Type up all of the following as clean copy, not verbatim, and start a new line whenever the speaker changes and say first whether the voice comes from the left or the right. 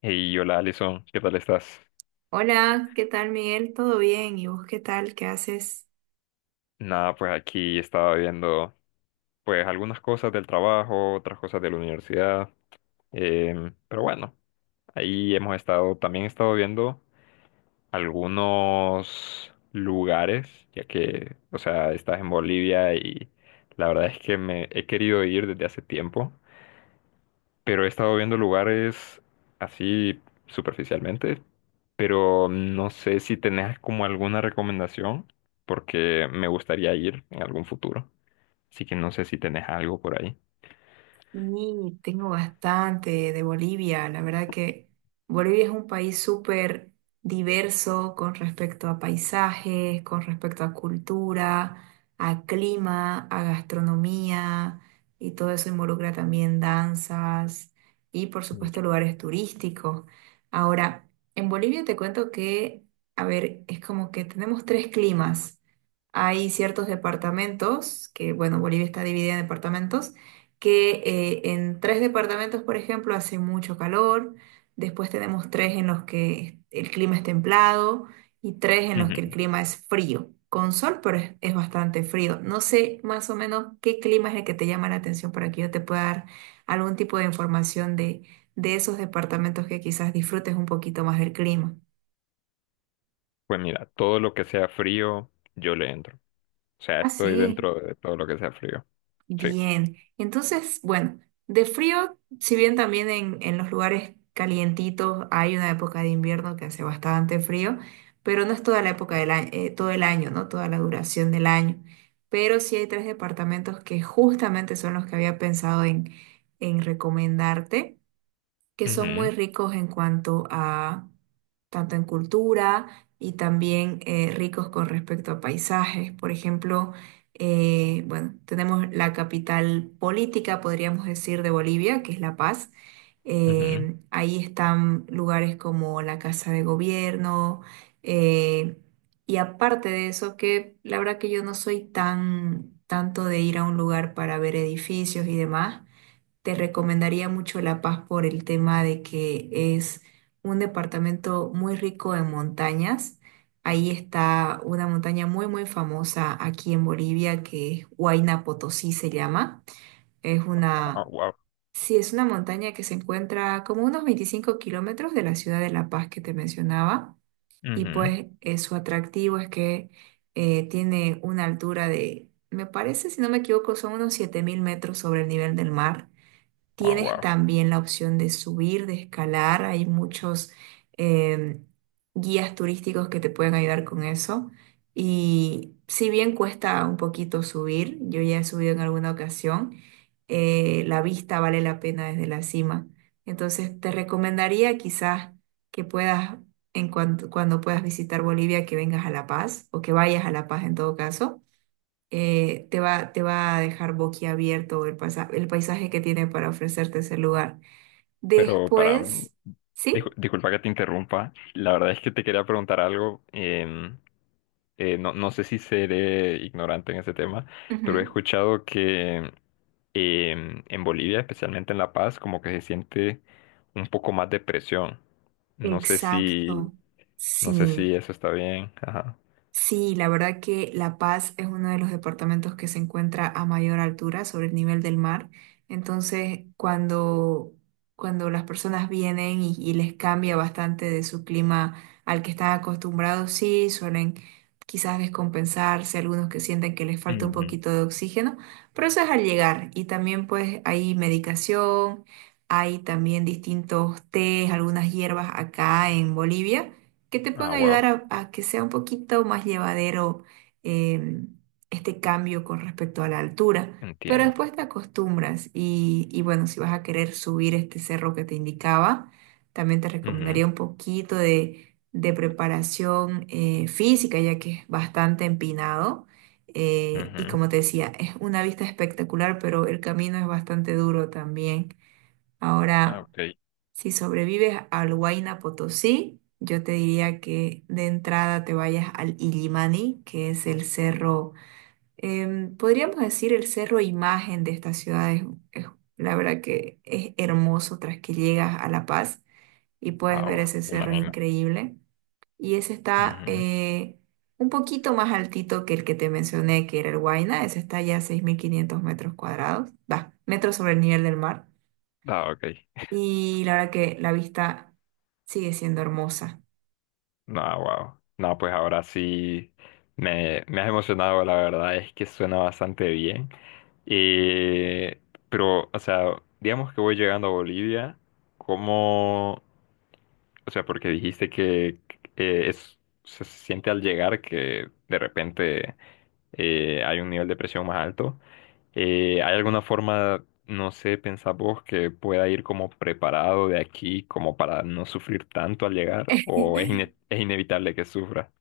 left: Hey, hola Alison, ¿qué tal estás?
right: Hola, ¿qué tal Miguel? ¿Todo bien? ¿Y vos qué tal? ¿Qué haces?
left: Nada, pues aquí estaba viendo pues algunas cosas del trabajo, otras cosas de la universidad, pero bueno, ahí hemos estado, también he estado viendo algunos lugares, ya que, o sea, estás en Bolivia y la verdad es que me he querido ir desde hace tiempo, pero he estado viendo lugares así superficialmente, pero no sé si tenés como alguna recomendación, porque me gustaría ir en algún futuro. Así que no sé si tenés algo por ahí.
right: Y tengo bastante de Bolivia. La verdad que Bolivia es un país súper diverso con respecto a paisajes, con respecto a cultura, a clima, a gastronomía y todo eso involucra también danzas y por
left: Mm.
right: supuesto lugares turísticos. Ahora, en Bolivia te cuento que, a ver, es como que tenemos tres climas. Hay ciertos departamentos, que bueno, Bolivia está dividida en departamentos que en tres departamentos, por ejemplo, hace mucho calor, después tenemos tres en los que el clima es templado y tres en los que el
left: Ujú.
right: clima es frío, con sol, pero es bastante frío. No sé más o menos qué clima es el que te llama la atención para que yo te pueda dar algún tipo de información de esos departamentos que quizás disfrutes un poquito más del clima.
left: Pues mira, todo lo que sea frío, yo le entro. O sea,
right: Ah,
left: estoy
right: sí.
left: dentro de todo lo que sea frío. Sí.
right: Bien, entonces, bueno, de frío, si bien también en los lugares calientitos hay una época de invierno que hace bastante frío, pero no es toda la época del año, todo el año, ¿no? Toda la duración del año. Pero sí hay tres departamentos que justamente son los que había pensado en recomendarte que son muy
left: Ujú,
right: ricos en cuanto a, tanto en cultura y también ricos con respecto a paisajes. Por ejemplo, bueno, tenemos la capital política, podríamos decir, de Bolivia, que es La Paz.
left: ujú.
right: Ahí están lugares como la Casa de Gobierno. eh, y aparte de eso, que la verdad que yo no soy tan tanto de ir a un lugar para ver edificios y demás. Te recomendaría mucho La Paz por el tema de que es un departamento muy rico en montañas. Ahí está una montaña muy, muy famosa aquí en Bolivia que es Huayna Potosí se llama. Es
left: Ah,
right: una,
left: wow.
right: sí, es una montaña que se encuentra como unos 25 kilómetros de la ciudad de La Paz que te mencionaba. Y
left: Ujú.
right: pues su atractivo es que tiene una altura de, me parece, si no me equivoco, son unos 7.000 metros sobre el nivel del mar.
left: Ah,
right: Tienes
left: wow.
right: también la opción de subir, de escalar. Hay muchos eh, guías turísticos que te pueden ayudar con eso. Y si bien cuesta un poquito subir, yo ya he subido en alguna ocasión, la vista vale la pena desde la cima. Entonces te recomendaría quizás que puedas, en cuanto, cuando puedas visitar Bolivia, que vengas a La Paz o que vayas a La Paz en todo caso te va a dejar boquiabierto el el paisaje que tiene para ofrecerte ese lugar.
left: Pero para...
right: Después, ¿sí?
left: disculpa que te interrumpa. La verdad es que te quería preguntar algo. No, no sé si seré ignorante en ese tema, pero he
right: Ujú.
left: escuchado que en Bolivia, especialmente en La Paz, como que se siente un poco más de presión. No sé
right: Exacto,
left: si, no sé
right: sí.
left: si eso está bien. Ajá.
right: Sí, la verdad que La Paz es uno de los departamentos que se encuentra a mayor altura sobre el nivel del mar. Entonces, cuando las personas vienen y les cambia bastante de su clima al que están acostumbrados, sí, suelen quizás descompensarse, algunos que sienten que les falta un
left: Ujú.
right: poquito de oxígeno, pero eso es al llegar. Y también pues hay medicación, hay también distintos tés, algunas hierbas acá en Bolivia que te pueden
left: Ah,
right: ayudar
left: wow,
right: a que sea un poquito más llevadero eh, este cambio con respecto a la altura. Pero
left: entiendo.
right: después te acostumbras y bueno, si vas a querer subir este cerro que te indicaba, también te
left: Ujú,
right: recomendaría un poquito de preparación física, ya que es bastante empinado. Y
left: ujú.
right: como te decía, es una vista espectacular, pero el camino es bastante duro también.
left: Ah,
right: Ahora...
left: ok.
right: Si sobrevives al Huayna Potosí, yo te diría que de entrada te vayas al Illimani, que es el cerro, podríamos decir el cerro imagen de esta ciudad. Es, es- la verdad que es hermoso tras que llegas a La Paz y puedes
left: Ah,
right: ver
left: wow,
right: ese
left: me
right: cerro, es
left: imagino.
right: increíble. Y ese está
left: Ujú.
right: un poquito más altito que el que te mencioné, que era el Huayna. Ese está ya a 6.500 metros cuadrados, va, metros sobre el nivel del mar.
left: Ah, ok.
right: Y la verdad que la vista sigue siendo hermosa.
left: No, wow. No, pues ahora sí me has emocionado, la verdad es que suena bastante bien. Eh, pero, o sea, digamos que voy llegando a Bolivia, ¿cómo? O sea, porque dijiste que eh, es, se siente al llegar que de repente hay un nivel de presión más alto. ¿Hay alguna forma, no sé, pensás vos, que pueda ir como preparado de aquí como para no sufrir tanto al llegar? ¿O es inevitable que sufra?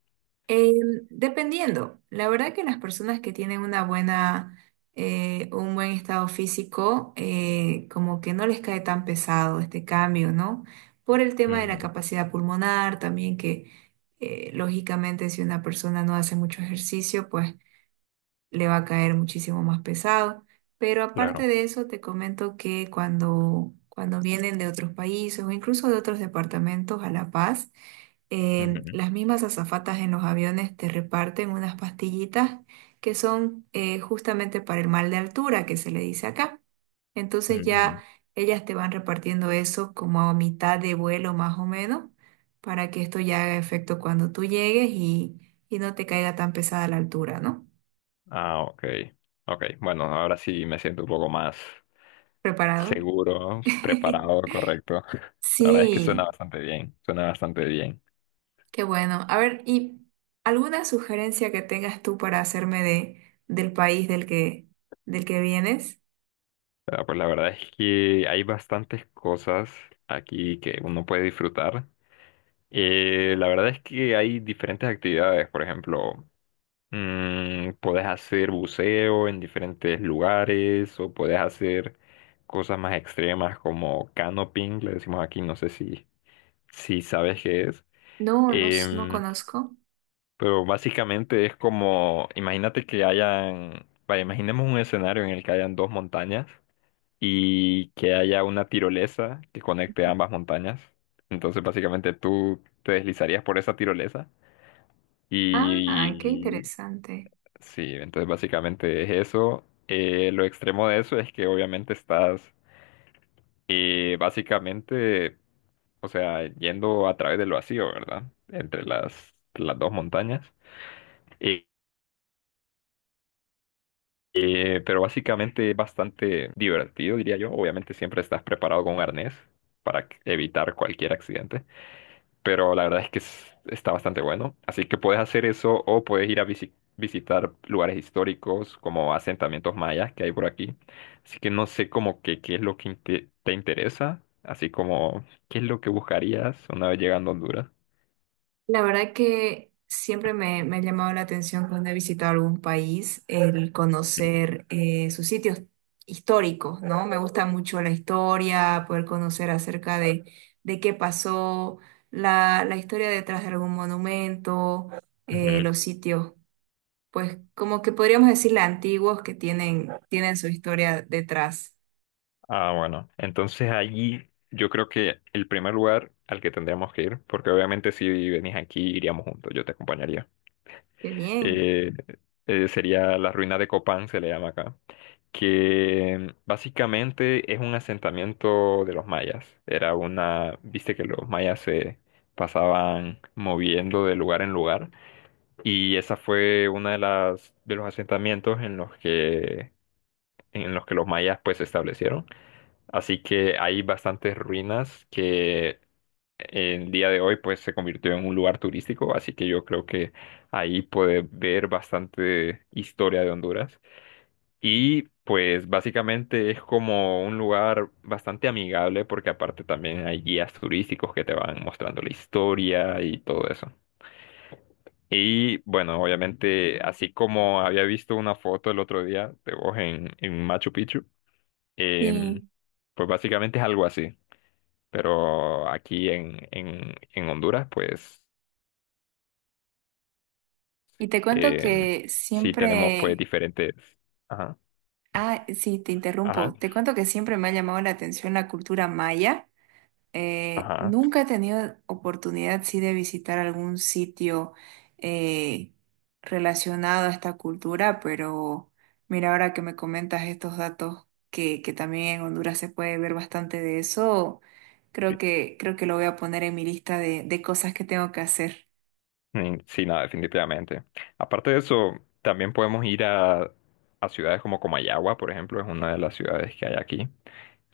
right: Em, Dependiendo, la verdad que las personas que tienen una buena, un buen estado físico, como que no les cae tan pesado este cambio, ¿no? Por el tema de la
left: Ujú,
right: capacidad pulmonar, también que lógicamente si una persona no hace mucho ejercicio, pues le va a caer muchísimo más pesado. Pero aparte
left: claro.
right: de eso, te comento que cuando vienen de otros países o incluso de otros departamentos a La Paz,
left: Ujú,
right: las mismas azafatas en los aviones te reparten unas pastillitas que son justamente para el mal de altura, que se le dice acá. Entonces ya
left: ujú.
right: ellas te van repartiendo eso como a mitad de vuelo más o menos, para que esto ya haga efecto cuando tú llegues y no te caiga tan pesada la altura, ¿no?
left: Ah, ok. Ok, bueno, ahora sí me siento un poco más
right: ¿Preparado?
left: seguro, preparado, correcto. La verdad es que suena
right: Sí,
left: bastante bien, suena bastante bien.
right: qué bueno. A ver, ¿y alguna sugerencia que tengas tú para hacerme de, del país del que vienes?
left: Ah, pues la verdad es que hay bastantes cosas aquí que uno puede disfrutar. La verdad es que hay diferentes actividades, por ejemplo, puedes hacer buceo en diferentes lugares o puedes hacer cosas más extremas como canoping, le decimos aquí, no sé si, si sabes qué es.
right: No, no, no
left: Em,
right: conozco.
left: pero básicamente es como, imagínate que hayan, vaya, imaginemos un escenario en el que hayan dos montañas y que haya una tirolesa que conecte ambas montañas. Entonces, básicamente tú te deslizarías por esa tirolesa.
right: Ah, qué
left: Y
right: interesante.
left: sí, entonces básicamente es eso. Lo extremo de eso es que obviamente estás básicamente, o sea, yendo a través del vacío, ¿verdad? Entre las dos montañas. Eh, pero básicamente es bastante divertido, diría yo. Obviamente siempre estás preparado con un arnés para evitar cualquier accidente. Pero la verdad es que está bastante bueno. Así que puedes hacer eso o puedes ir a visitar lugares históricos como asentamientos mayas que hay por aquí. Así que no sé como que qué es lo que te interesa, así como qué es lo que buscarías una vez llegando a Honduras.
right: La verdad que siempre me, me ha llamado la atención cuando he visitado algún país el conocer sus sitios históricos, ¿no? Me gusta mucho la historia, poder conocer acerca de qué pasó, la historia detrás de algún monumento,
left: Ujú.
right: los sitios, pues como que podríamos decirle antiguos que tienen, tienen su historia detrás.
left: Ah, bueno. Entonces allí yo creo que el primer lugar al que tendríamos que ir, porque obviamente si venís aquí iríamos juntos, yo te acompañaría,
right: Qué bien.
left: eh, sería la ruina de Copán, se le llama acá, que básicamente es un asentamiento de los mayas. Era una, viste que los mayas se pasaban moviendo de lugar en lugar y esa fue una de las de los asentamientos en los que los mayas pues se establecieron. Así que hay bastantes ruinas que en día de hoy pues se convirtió en un lugar turístico, así que yo creo que ahí puede ver bastante historia de Honduras. Y pues básicamente es como un lugar bastante amigable porque aparte también hay guías turísticos que te van mostrando la historia y todo eso. Y bueno, obviamente, así como había visto una foto el otro día de vos en Machu Picchu, em,
right: Sí,
left: pues básicamente es algo así. Pero aquí en Honduras, pues
right: y te cuento
left: em,
right: que
left: sí tenemos pues
right: siempre.
left: diferentes... Ajá,
right: Ah, sí, te
left: ajá,
right: interrumpo. Te cuento que siempre me ha llamado la atención la cultura maya.
left: ajá.
right: Nunca he tenido oportunidad, sí, de visitar algún sitio eh, relacionado a esta cultura, pero mira, ahora que me comentas estos datos, que también en Honduras se puede ver bastante de eso, creo que lo voy a poner en mi lista de cosas que tengo que hacer.
left: Mm, sí, nada, definitivamente. Aparte de eso, también podemos ir a ciudades como Comayagua, por ejemplo, es una de las ciudades que hay aquí.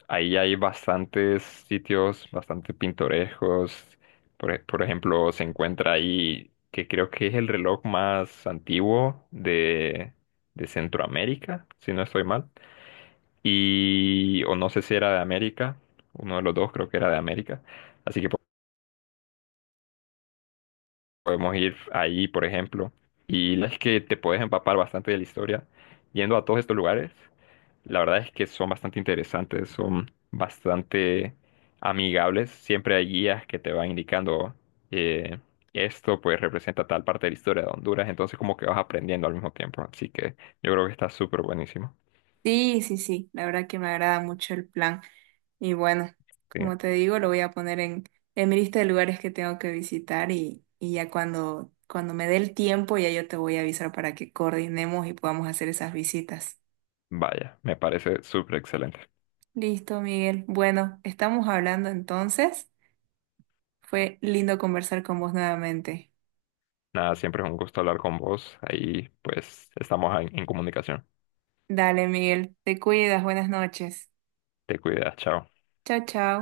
left: Ahí hay bastantes sitios bastante pintorescos. Por ejemplo, se encuentra ahí que creo que es el reloj más antiguo de Centroamérica, si no estoy mal. Y, o no sé si era de América, uno de los dos creo que era de América. Así que podemos ir ahí, por ejemplo. Y la verdad es que te puedes empapar bastante de la historia. Yendo a todos estos lugares, la verdad es que son bastante interesantes, son bastante amigables. Siempre hay guías que te van indicando eh, esto pues representa tal parte de la historia de Honduras. Entonces como que vas aprendiendo al mismo tiempo. Así que yo creo que está súper buenísimo.
right: Sí, sí, sí, la verdad que me agrada mucho el plan. Y bueno,
left: Sí,
right: como te digo, lo voy a poner en mi lista de lugares que tengo que visitar y ya cuando, cuando me dé el tiempo, ya yo te voy a avisar para que coordinemos y podamos hacer esas visitas.
left: vaya, me parece súper excelente.
right: Listo, Miguel. Bueno, estamos hablando entonces. Fue lindo conversar con vos nuevamente.
left: Nada, siempre es un gusto hablar con vos. Ahí pues estamos en comunicación.
right: Dale, Miguel, te cuidas, buenas noches.
left: Te cuidas, chao.
right: Chao, chao.